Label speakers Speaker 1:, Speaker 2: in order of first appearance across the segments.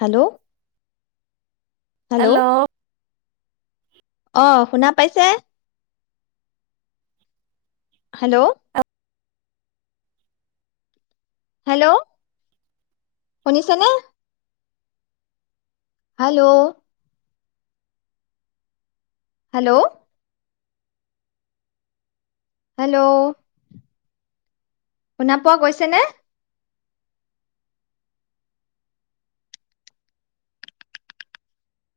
Speaker 1: Hello.
Speaker 2: Hello.
Speaker 1: অ', শুনা পাইছে। হেল্ল'। হেল্ল' শুনিছেনে? হেল্ল'। হেল্ল'। হেল্ল'। শুনা পোৱা গৈছে নে?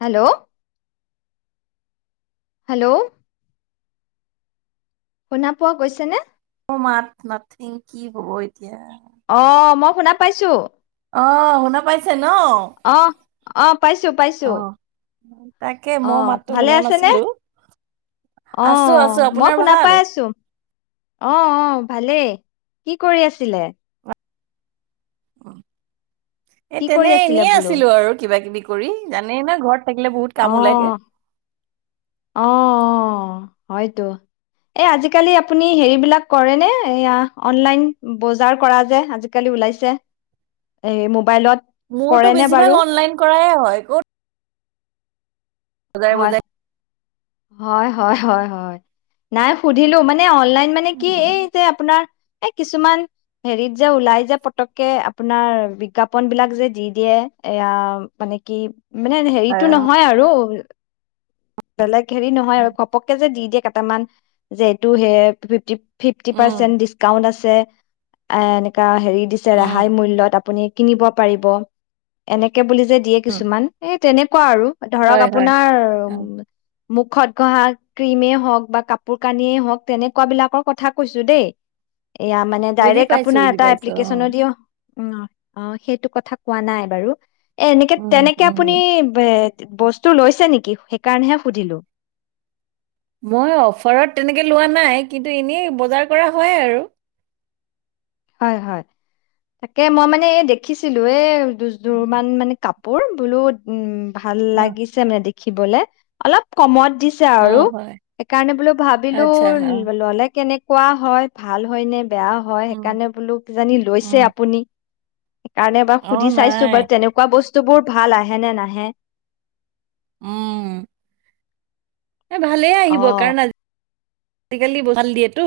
Speaker 1: হেল্ল'। হেল্ল'। শুনা পোৱা গৈছে নে?
Speaker 2: মোৰ মাত নাথিং কি হ'ব এতিয়া?
Speaker 1: অ', মই শুনা পাইছোঁ।
Speaker 2: অ', শুনা পাইছে ন?
Speaker 1: অ', অ', পাইছোঁ-পাইছোঁ,
Speaker 2: অ' তাকে মই
Speaker 1: অ',
Speaker 2: মাতটো
Speaker 1: ভালে
Speaker 2: শুনা
Speaker 1: আছেনে?
Speaker 2: নাছিলো আছো আছো
Speaker 1: অ', মই
Speaker 2: আপোনাৰ
Speaker 1: শুনা
Speaker 2: ভাল?
Speaker 1: পাই আছো অ', অ'। ভালে কি কৰি আছিলে?
Speaker 2: অ'। এ
Speaker 1: কি কৰি আছিলে
Speaker 2: তেনেই-এনেই
Speaker 1: বোলো
Speaker 2: আছিলো আৰু কিবাকিবি ক কৰি জানেই ন' ঘৰত থাকিলে বহুত
Speaker 1: অ
Speaker 2: কাম ওলাইগে।
Speaker 1: অ অ হয়তো, এই আজিকালি আপুনি হেৰি বিলাক কৰে নে এয়া অনলাইন বজাৰ কৰা যে আজিকালি ওলাইছে এই মোবাইলত।
Speaker 2: মোৰত
Speaker 1: কৰেনে বাৰু
Speaker 2: বেছিভাগ অনলাইন কৰায় হয় কুট বজাই
Speaker 1: হয়
Speaker 2: বজাই
Speaker 1: হয়, হয়-হয়-হয় নাই সুধিলো মান এ। অনলাইন মানে কি এই
Speaker 2: উম
Speaker 1: যে আপোনাৰ এ কিছুমান হেৰিত যে ওলাই যে পতককে। আপোনাৰ বিজ্ঞাপন বিলাক যে দি দিয়ে এয়া মানে কি মানে হেৰিতো
Speaker 2: আহ,
Speaker 1: নহয় আৰু বেলেগ হেৰি নহয় আৰু ঘপককে যে দি দিয়ে কাট কেটামান যে এইটো সে ফিফটি ফিফটি
Speaker 2: উম
Speaker 1: পাৰ্চেন্টে ডিছকাউণ্ট আছ আছে, এ এনেকা হেৰি দিছে,
Speaker 2: উম
Speaker 1: ৰেহাই মূল্যত আপুনি কিনিব পাৰিব। এনেকে বুলি য যে দিয়ে
Speaker 2: উম,
Speaker 1: কিছুমান এ তেনেকুৱা আৰু। ধৰক
Speaker 2: হয় হয়
Speaker 1: আপোনাৰ ‌উম
Speaker 2: অ',
Speaker 1: মুখত ঘঁহা ক্ৰীমেই হওঁক বা কাপোৰ কানিয়েই হওঁক তেনেকুৱা বিলাকৰ কথা কৈছো দেই। এয়া, মানে
Speaker 2: বুজি
Speaker 1: ডাইৰেক্ট
Speaker 2: পাইছো
Speaker 1: আপোনাৰ
Speaker 2: বুজি
Speaker 1: এটা
Speaker 2: পাইছো
Speaker 1: এপ্লিকেচনো
Speaker 2: অ'
Speaker 1: দিয়ো। অ', অ' সেইটো কথা কোৱা নাই বাৰু এ
Speaker 2: উম
Speaker 1: এনেকে-তেনেকে
Speaker 2: উম
Speaker 1: আপুনি
Speaker 2: উম।
Speaker 1: বে বস্তু লৈছে নেকি সেক কাৰণহে সুধিলো।
Speaker 2: মই অফাৰত তেনেকে লোৱা নাই। কিন্তু এনেই বজাৰ কৰা হয় আৰু
Speaker 1: হয়, হয় তাকে মই মানে এই দেখিছিলো এ দু-যোৰ মান মানে কাপ কাপোৰ ধুলোঁ, উম। ভাল
Speaker 2: অ
Speaker 1: লাগিছেনে দেখ ৰাখিবলৈ অলপ কমত। দিছা
Speaker 2: অ
Speaker 1: আৰু
Speaker 2: হয়
Speaker 1: সেইকাৰণে বোলো ভাবিলোঁ
Speaker 2: আচ্ছা অ
Speaker 1: ল'লে কেনেকুৱা কোৱা হয় ভাল হয়নে বেয়া হয়।
Speaker 2: উম
Speaker 1: সেইকাৰণে বোলো কিজানি
Speaker 2: উম
Speaker 1: লৈছে আপুনি। সেইকাৰণে এবাৰ
Speaker 2: অ
Speaker 1: সুধি চাইছোঁ
Speaker 2: নাই
Speaker 1: বাত তেনেকুৱা বস্তু বস্তুবোৰ ভাল আহে নে নাহে।
Speaker 2: উম ভালে
Speaker 1: অ
Speaker 2: আহিব কাৰণ আজি। আজিকালি ভাল দিয়েটো।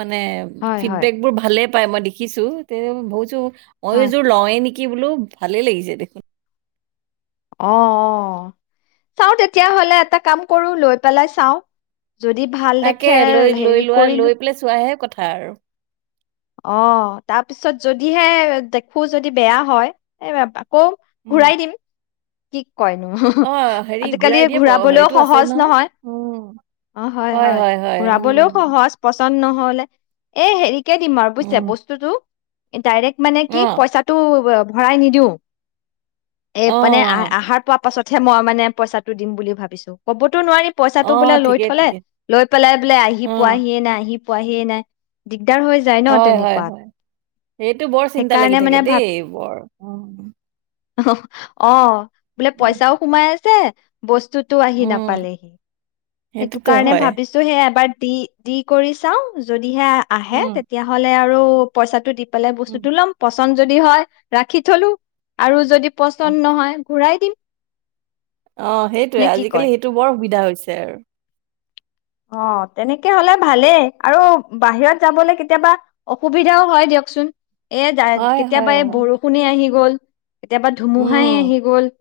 Speaker 2: মানে
Speaker 1: হয় হয়
Speaker 2: ফিডবেকবোৰ ভালে। পায় মই দেখিছোঁ যে বুজোঁ মই
Speaker 1: হয়
Speaker 2: এযোৰ লওেঁই নেকি। কি বোলো ভালে লাগিছে দেখোন।
Speaker 1: অ', অ', চাওঁ তেতিয়াহলে এটা কাম কৰোঁ লৈ পেলাই চাওঁ।
Speaker 2: তাকে লৈ লৈ লোৱা লৈ পেলাই চোৱাহে কথা। বাৰু।
Speaker 1: অ তাৰপিছত যদিহে দেখোঁ যদি বেয়া হয় এ আকৌ
Speaker 2: উম
Speaker 1: ঘূৰাই দিম। কি। কয় ন
Speaker 2: অ হেৰি
Speaker 1: আজিকালি
Speaker 2: ঘূৰাই দিয়া প-
Speaker 1: ঘুৰাবলৈও
Speaker 2: হেৰিটো আছে
Speaker 1: সহজ নহয়
Speaker 2: উম
Speaker 1: অ হয় হয় ঘুৰাবলৈও সহজ বস্তু। ৰিটাৰ্ণ নহ'লে। এই হেৰি কে দিম আৰু বুজিছে
Speaker 2: উম
Speaker 1: বস্তুটো। এ ডাইৰেক্ট। কি মানে
Speaker 2: অ
Speaker 1: পইচাটো অ ভৰাই নিদিওঁ। এ
Speaker 2: অ
Speaker 1: মানে আহাৰ পা। তাৰপাছতহে মই মানে পইচাটো দিম বুলি ভাবিছোঁ হ'বটো। কবটো নোৱাৰি
Speaker 2: অ
Speaker 1: পইচাটো বোলে লৈ
Speaker 2: ঠিকে
Speaker 1: থ'লে,
Speaker 2: ঠিকে
Speaker 1: লৈ পেলাই বোলে আহি
Speaker 2: অ
Speaker 1: পোৱাহিয়ে নাই আহি পোৱাহিয়ে নাই ডিগ-
Speaker 2: হয় হয় হয় সেইটো বৰ চিন্তা লাগি
Speaker 1: সেইকাৰণে
Speaker 2: থাকে
Speaker 1: মানে ভাব
Speaker 2: দেই ব'ৰ।
Speaker 1: [unintelligible] অ'। বোলে
Speaker 2: উম,
Speaker 1: পইচাও সোমাই আছে। চে বস্তুত টো আহি
Speaker 2: উম,
Speaker 1: নাপালেহি, সেইটো
Speaker 2: সেইটোতো
Speaker 1: কাৰণে
Speaker 2: হয়
Speaker 1: ভাবিছো সে এবাৰ দি, দি কৰি চাও যদিহে আ আহে,
Speaker 2: উম,
Speaker 1: তেতিয়াহ'লে আৰু ব্ৰ, পইচাটো দিবি পালে
Speaker 2: উম,
Speaker 1: বস্তুটো লম পচ যদি হয় ৰাখি থলো আৰু যদি পচন্দ নহয় ঘূৰাই দিম,
Speaker 2: অ সেইটোৱে
Speaker 1: নে কি কয়?
Speaker 2: আজিকালি সেইটো বৰ সুবিধা দিগদাৰ হৈছে আৰু।
Speaker 1: অ', তেনেকে হ'লে ভালেই আৰু বাহিৰত যাবলৈ কেতিয়াবা অসুবিধাও হয় দিয়কচোন। এজা,
Speaker 2: হয় হয়
Speaker 1: কেতিয়াবা এই
Speaker 2: হয়
Speaker 1: বৰষুনেই আহি গ'ল। কেতিয়াবা
Speaker 2: উম
Speaker 1: ধুমুহাই আহি গ'ল,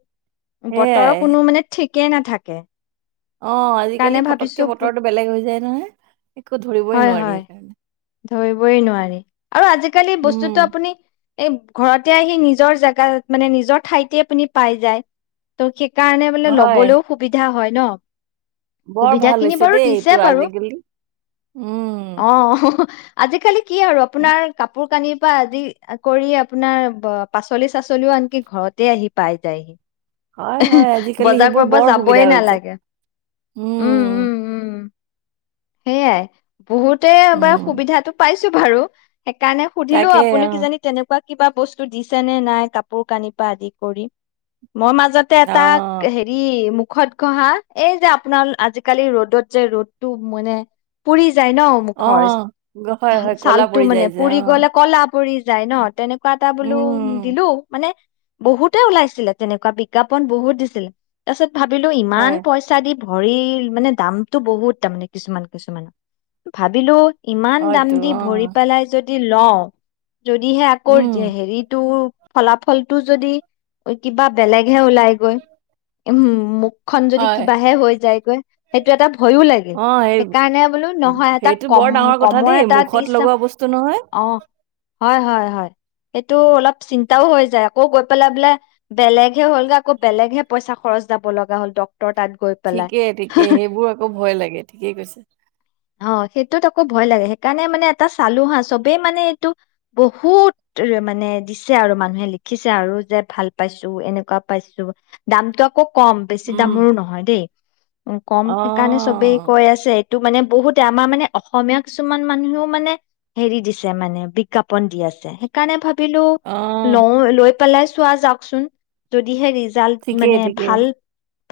Speaker 1: বতৰৰ
Speaker 2: সেয়াই
Speaker 1: কোনো মানে ঠিক একে নাথাকে।
Speaker 2: অ',
Speaker 1: সেইকাৰণে
Speaker 2: আজিকালি পতককে
Speaker 1: ভাবিছো
Speaker 2: বতৰটো বেলেগ হৈ যায় নহয় একো ধৰিবই
Speaker 1: হয়
Speaker 2: নোৱাৰি।
Speaker 1: হয় ধৰিবই নোৱাৰি আৰু আজিকালি বস্তুটো
Speaker 2: উম।
Speaker 1: আপুনি এই ঘৰতে আহি নিজৰ জাগাত মানে নিজৰ ঠাইতে আপুনি পাই যায় ত' সেইকাৰণে বোলে
Speaker 2: হয়
Speaker 1: ল'বলৈও সুবিধা হয়। ন?
Speaker 2: বৰ
Speaker 1: সুবিধা
Speaker 2: ভাল
Speaker 1: খিনি
Speaker 2: হৈছে
Speaker 1: বাৰু
Speaker 2: দেই
Speaker 1: দিছে
Speaker 2: এইটো
Speaker 1: বাৰু
Speaker 2: আজিকালি। উম।
Speaker 1: অ আজিকালি কি আৰু
Speaker 2: উম,
Speaker 1: আপোনাৰ কাপোৰ কানি বা আজি কৰি আপোনাৰ পাচলি চাচলিও আনকি ঘৰতে আহি পাই যায়হি।
Speaker 2: হয় হয়
Speaker 1: [unintelligible]
Speaker 2: আজিকালি
Speaker 1: বজাৰ
Speaker 2: সেইবোৰ
Speaker 1: কৰিব
Speaker 2: বৰ
Speaker 1: যাবই
Speaker 2: সুবিধা হৈছে
Speaker 1: নালাগে, উম, উম, উম। সেইয়াই। বহুতে বা
Speaker 2: উম
Speaker 1: সুবিধাটো পাইছ বাৰো সেইকাৰণে সুধিলো
Speaker 2: তাকে
Speaker 1: আপুনি
Speaker 2: অ
Speaker 1: কিজানি তেনেকুৱা কিবা বস্তু দিছে নে নাই কাপোৰ কানি পা আদি কৰি। মই মাজ তাতে এটা
Speaker 2: অ
Speaker 1: হেৰি মুক খত ঘহা, এই যে আপোনাৰ আজিকালি ৰ'দত যে ৰ'দটো মানে পুৰি যায় ন, মুখৰ,
Speaker 2: অ' গ- হয় হয় ক'লা
Speaker 1: ছালটো
Speaker 2: পৰি
Speaker 1: মানে
Speaker 2: যায় যে
Speaker 1: পুৰি
Speaker 2: অ'
Speaker 1: গ'লে কলা পৰি যায় ন? তেনেক কিবা এটা বোলো
Speaker 2: উম
Speaker 1: দিলোঁ মানে বহুতে ওলাইছিলে তেনেকুৱা বি বিজ্ঞাপন বহুত দিছিল তাৰপিছত ভাবিলো ইমান
Speaker 2: হয়
Speaker 1: পইচা দি ভৰি মানে দামতটো বহুত তাৰমানে কিছুমান কিছুমান ভাবিলো ইমান দাম
Speaker 2: হয়তো
Speaker 1: দি ভৰি
Speaker 2: অ'
Speaker 1: পেলাই যদি দি লওঁ। যদি হে আকৌ
Speaker 2: উম
Speaker 1: যে হেৰিটো ফলাফলটো যদি কিবা বেলেগ সে ওলাই গৈ উমহ। [inaudible] মোক খন যদি
Speaker 2: হয়
Speaker 1: কিবাহে হৈ যায়। [inaudible] সেইটো এটা ভয়ো লাগিল,
Speaker 2: অ' সেই
Speaker 1: সেইকাৰণে বোলো নহয় এটা
Speaker 2: সেইটো
Speaker 1: কম,
Speaker 2: বৰ ডাঙৰ কথা
Speaker 1: কমৰ
Speaker 2: দেই
Speaker 1: এটা
Speaker 2: মুখত
Speaker 1: দিছ'
Speaker 2: লগোৱা বস্তু নহয়
Speaker 1: অ'। হয়, হয়, হয় সেইটো অলপ চিন্তাও হৈ যায় আকৌ গৈ পেলাই বোলে বেলেগ [unintelligible] হ'লেগে আকৌ বেলেহে পইচা খৰচ যাব লগা হ'ল। ডক
Speaker 2: ঠিকে-ঠিকে সেইবোৰ আকৌ ভয় লাগে ঠিকেই কৈছে
Speaker 1: এইটোত আকৌ ভয় লাগে, সেইকাৰণে মানে এটা চালো হা, চবেই মানে এইটো বহুত মানে দিছে আৰু মানুহে লিখিছে আৰু যে ভাল পাইছো এনে [unintelligible] পাইছো দামটো আকৌ কম বেছি
Speaker 2: উম
Speaker 1: দামৰো নহয় দেই, কম সেইকাৰণে চবেই
Speaker 2: অ'
Speaker 1: কৈ আছে টো মানে বহুতে আমাৰ মানে অসমীয়া কিছুমান মানুহেও মানে হেৰি দিছে মানে বিজ্ঞাপন দি আছে সেইকাৰণে ভাব বিলো
Speaker 2: অ'
Speaker 1: লওঁ লৈ- পেলাই চোৱা যাওঁকচোন যদিহে ৰি জাল্ট মানে
Speaker 2: ঠিকেই ঠিকেই
Speaker 1: ভাল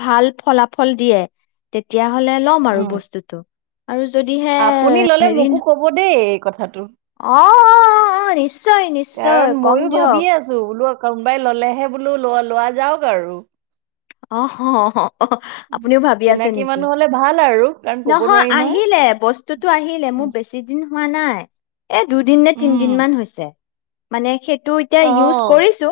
Speaker 1: ভাল ফলাফল দিয়ে তেতিয়া হ'লে লম আৰু
Speaker 2: উম
Speaker 1: বস্তুটো আৰু যদিহে
Speaker 2: আপুনি ল'লে
Speaker 1: হেৰি
Speaker 2: মোকো
Speaker 1: ন
Speaker 2: ক'ব দেই এই কথাটো
Speaker 1: অ' অ', অ', অ', অ', নিচ নিশ্চয় নিশ্চয় কম দিয়ক।
Speaker 2: কোনবাই ল'লেহে বোলো লোৱা লোৱা যাওঁক আৰু
Speaker 1: অ' হ' আপুনিও ভাবি আছে
Speaker 2: চিনাকি
Speaker 1: নেকি!
Speaker 2: মানুহ হ'লে ভাল আৰু কাৰণ ক'ব
Speaker 1: নহয়
Speaker 2: নোৱাৰি
Speaker 1: আহিলে বস্তুতটো আহিলে মোৰ বেছি দিন হোৱা নাই এ দুদিন নে তিনদিনমান হৈছে মানে খেত টো এতিয়া ইউজ কৰিছো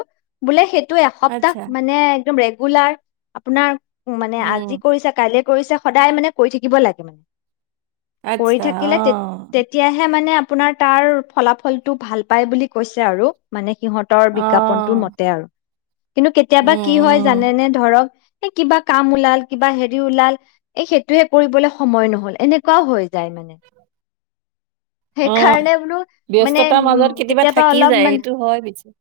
Speaker 1: বোলে সেইট [inaudible] টো এসপ্তাহ মানে, একদম ৰেডি গুলাৰ। আপোনাৰ উম, মানে আজি কৰিছে কাইলৈ কৰিছে সদায় মানে, কৰি থাকিব লাগে মানে। কৰি থাকিলে তে, তেতিয়াহে মানে আপোনাৰ তাৰ ফলাফলটো ভাল পায় বুলি কৈছে আৰু মানে সিহঁতৰ বিজ্ঞাপনটোৰ মতে আৰু কিন্তু, কেতিয়াবা কি হয় জানেনে? কিবা কাম ওলাল কিবা হেৰি ওলাল। এই সেইটোহে কৰিবলৈ সময় নহ'ল, এনেকুৱাও হৈ যায় মানে
Speaker 2: অ,
Speaker 1: সেইকাৰণে বোলো মানে
Speaker 2: ব্যস্ততাৰ
Speaker 1: উম
Speaker 2: মাজত কেতিয়াবা থাকি যায়, সেইটো হয় পিছে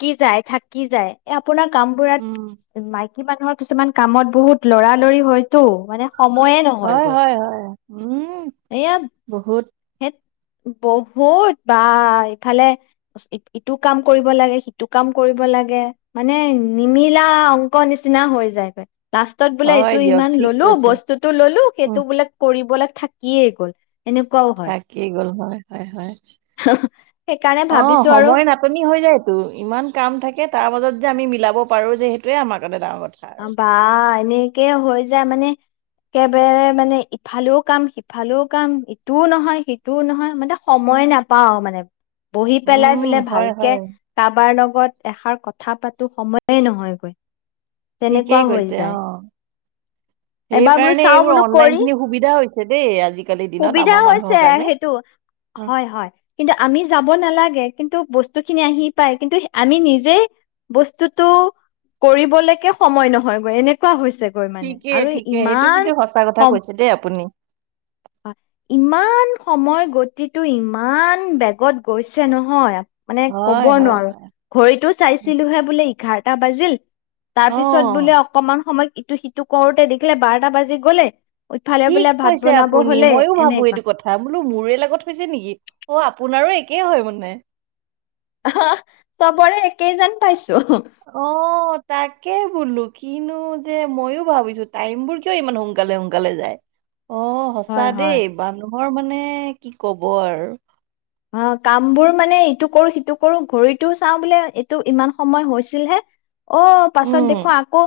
Speaker 1: কি যায়, থাকি যায়। এই আপোনাৰ কামবোৰত
Speaker 2: উম
Speaker 1: মাই কী মানুহৰ কিছুমান কামত বহুত লৰালৰি হয়তো মানে সময়ে নহয়
Speaker 2: হয়,
Speaker 1: গ'ল
Speaker 2: হয়, হয়। উম,
Speaker 1: এয়া
Speaker 2: বহুত
Speaker 1: সেই বহুত, বা ইফালে ইটো কাম কৰিব লাগে। সিটো কাম কৰিব লাগে মানে, নিমিলা অং ক, নিচিনা হৈ যায়গৈ। লাষ্টত বোলে
Speaker 2: হয়
Speaker 1: এইটো
Speaker 2: দিয়ক
Speaker 1: ইমান
Speaker 2: ঠিক
Speaker 1: ললোঁ,
Speaker 2: কৈছে
Speaker 1: বস্তুতটো ললোঁ, সেইটো
Speaker 2: উম
Speaker 1: বোলে কৰিবলৈ থাকিয়ে গ'ল। এনেকুৱাও হয়
Speaker 2: থাকি গ'ল হয়, হয়, হয়।
Speaker 1: সেইকাৰণে
Speaker 2: অহ,
Speaker 1: ভাবিছো আৰু
Speaker 2: সময় নাটনি হৈ যায়গৈ ইমান কাম থাকে তাৰ মাজত যে আমি মিলাব পাৰো, যে সেইটোয়ে আমাৰ কাৰণ ডাঙৰ কথা।
Speaker 1: অ
Speaker 2: আৰু
Speaker 1: বা এনে কে হৈ যায় মানে একেবাৰে মানে ইফালেও কাম, সিফালেও কাম, ইটোও নহয়, সিটোও নহয় মানে সময় নাপাও মানে। বহি পেলাই
Speaker 2: উম
Speaker 1: বোলে
Speaker 2: হয়
Speaker 1: ভালকে
Speaker 2: হয়
Speaker 1: কাৰোবাৰ লগত লগত এষাৰ কথা পাতোঁ সময়েই নহয়গৈ। তেনেকুৱা
Speaker 2: ঠিকেই
Speaker 1: হৈ
Speaker 2: কৈছে
Speaker 1: যায়।
Speaker 2: অ
Speaker 1: এবাৰ বোলো
Speaker 2: সেইকাৰণে
Speaker 1: চাওঁ
Speaker 2: এইবোৰ
Speaker 1: বোলো কৰি।
Speaker 2: অনলাইনখিনি সুবিধা হৈছে দেই আজিকালিৰ দিনত
Speaker 1: সুবিধা
Speaker 2: আমাৰ মানুহৰ
Speaker 1: হৈছে
Speaker 2: কাৰণে।
Speaker 1: সেইটো।
Speaker 2: উম,
Speaker 1: হয়, হয় কিন্তু আমি যাব নালাগে কিন্তু বস্তু খিনি আহি পায়। কিন্তু আমি নিজে বস্তুতটো কৰিবলৈকে সময় নহয় গৈ এনেকুৱা হৈছে
Speaker 2: ঠিকে, ঠিকে সেইটো কিন্তু সঁচা কথা কৈছে দেই আপুনি।
Speaker 1: হয়। ইমান সময় গতিটো ইমান বেগত গৈছে নহয় মানে ক'ব
Speaker 2: হয়, হয়।
Speaker 1: নোৱাৰো। ঘড়ীটো
Speaker 2: হয়।
Speaker 1: চাইছিলোঁ হে বোলে এঘাৰ এটা বাজিল। তাৰ পিছত বোলে
Speaker 2: অ'
Speaker 1: অকণমান সময় ইটো সিটো কৰোতে দেখিলে বাৰটা বাজি গলে ইফালে বোলে ভাত বনাব
Speaker 2: শুনি
Speaker 1: হলে
Speaker 2: মইও ভাবো
Speaker 1: এনেকুৱা
Speaker 2: এইটো কথা বোলো মোৰে লগত হৈছে নেকি, অ আপুনি আৰু একেই হয় মানে
Speaker 1: অ চবৰে একেইজন পাইছো
Speaker 2: অ তাকে বোলো কি কিনো যে মইও ভাবিছো টাইম বোৰ কিয় ইমান সোনকালে-সোনকালে যায়? অ সঁচা
Speaker 1: হয় হয়
Speaker 2: দেই বানু হৰ মানে কি কব আৰু
Speaker 1: অ কাম বোৰ মানে ইটো কৰো সিটো কৰো ঘড়ীটো চাওঁ বোলে এইটো ইমান সময় হৈছিলহে? অ পাছত
Speaker 2: উম,
Speaker 1: দেখো আকৌ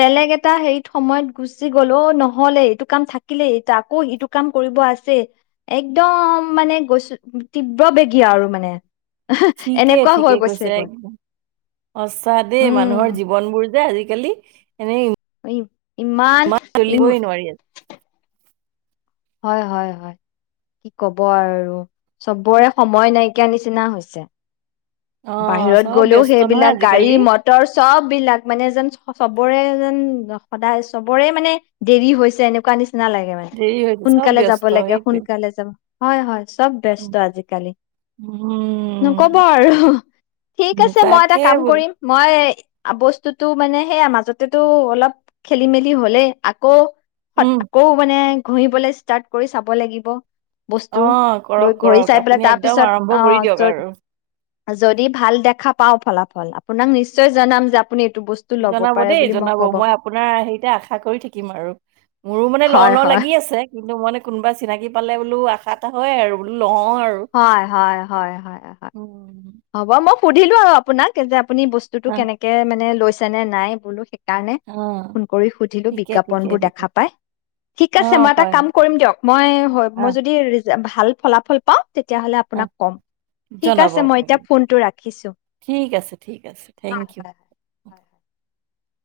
Speaker 1: বেলেগ এটা হেৰিত সময়ত গুচি গল অ। নহলে এইটো কাম থাকিলেই এইটো আকৌ ইটো কাম কৰিব আছে একদম মানে গৈছ
Speaker 2: ঠিকে
Speaker 1: এনেকুৱা হৈ
Speaker 2: ঠিকে কৈছে
Speaker 1: গৈছেগৈ
Speaker 2: সচা দেই
Speaker 1: উম
Speaker 2: মানুহৰ জীৱন বোৰ যে আজিকালি এনেই। ইমান
Speaker 1: [unintelligible] ইমাল ইম
Speaker 2: চলিবই নোৱাৰি
Speaker 1: হয়-হয়-হয়, কি কব আৰু? চবৰে সময় নাই কিয়া নিচিনা হৈছে
Speaker 2: অ
Speaker 1: বাহিৰত
Speaker 2: চব
Speaker 1: গ'লেও
Speaker 2: ব্যস্ত নহয়
Speaker 1: সেইবিলাক গাড়ী
Speaker 2: আজিকালি
Speaker 1: মটৰ চব বিলাক মানে এ যেন চবৰে যেন সদায় চবৰে মানে দেৰি হৈছে এনেকুৱা নিচিনা নালাগে মানে।
Speaker 2: দেৰি হৈছে চব
Speaker 1: সোনকালে যাব
Speaker 2: ব্যস্ত
Speaker 1: লাগে,
Speaker 2: সেইটোৱে
Speaker 1: সোনকালে যাব হয়, হয়। চব ব্যস্ত
Speaker 2: উম
Speaker 1: আজিকালি। নকব
Speaker 2: উম,
Speaker 1: আৰু, ঠিক আছে মই এটা
Speaker 2: তাকে
Speaker 1: কাম
Speaker 2: বোলো
Speaker 1: কৰিম মই বস্তুতো মানে সেয়া মাজতেতো অলপ খেলি মেলি হলেই। আকৌ
Speaker 2: উম
Speaker 1: আকৌ মানে ঘহিবলে ষ্টাৰ্ট কৰি চাব লাগিব। বস্তু
Speaker 2: অ'
Speaker 1: লৈ
Speaker 2: কৰক,
Speaker 1: ঘঁহি
Speaker 2: কৰক।
Speaker 1: চাই পেলাই
Speaker 2: আপুনি
Speaker 1: তাৰ
Speaker 2: একদম
Speaker 1: পিছত
Speaker 2: আৰম্ভ কৰি দিয়ক
Speaker 1: অ
Speaker 2: আৰু।
Speaker 1: যদি ভাল দেখা পাও ফলাফল। আপোনাক নিশ্চয় জনাম যে আপুনি এইটো বস্তু ল'ব
Speaker 2: জনাব
Speaker 1: পাৰে
Speaker 2: দেই
Speaker 1: বুলি
Speaker 2: জনাব
Speaker 1: ক'ব
Speaker 2: মই আপোনাৰ হেৰিতে আশা কৰি থাকিম আৰু মোৰো মানে ল
Speaker 1: হয়
Speaker 2: লওঁ
Speaker 1: হয়
Speaker 2: লাগি আছে। কিন্তু মইে কোনোবা চিনাকি পালে বোলো আশা এটা হয় আৰু বোলো লওঁ আৰু
Speaker 1: হ'য়, হ'য়, হ'য়, হ'য়, হ'য়।
Speaker 2: উম
Speaker 1: হ'ব মই সুধিলো আৰু আপোনাক যে আপুনি বস্তুটো
Speaker 2: অ
Speaker 1: কেনেকে মানে লৈছ ছেনে নাই বুলু সিক কাৰণে
Speaker 2: অ
Speaker 1: ফোন কৰি সুধিলোঁ,
Speaker 2: ঠিকে ঠিকে
Speaker 1: বিজ্ঞাপনবোৰ
Speaker 2: ঠিকে
Speaker 1: দেখা পাই। ঠিক
Speaker 2: অ
Speaker 1: আছে, মই এটা
Speaker 2: হয়
Speaker 1: কাম
Speaker 2: হয়
Speaker 1: কৰিম দিয়ক। মই, হয়
Speaker 2: অ
Speaker 1: মই যদি ৰিজ যে ভাল ফলাফল পাওঁ তেতিয়াহ'লে
Speaker 2: অ
Speaker 1: আপোনাক কম। ঠিক
Speaker 2: জনাব
Speaker 1: আছে, মই
Speaker 2: আপুনি
Speaker 1: এতিয়া
Speaker 2: মোক
Speaker 1: ফোনটো ৰাখিছু।
Speaker 2: ঠিক আছে ঠিক আছে থেংক
Speaker 1: হ'য়,
Speaker 2: ইউ
Speaker 1: হ'য়, হ'য়‌, হ'য়, হ'য়।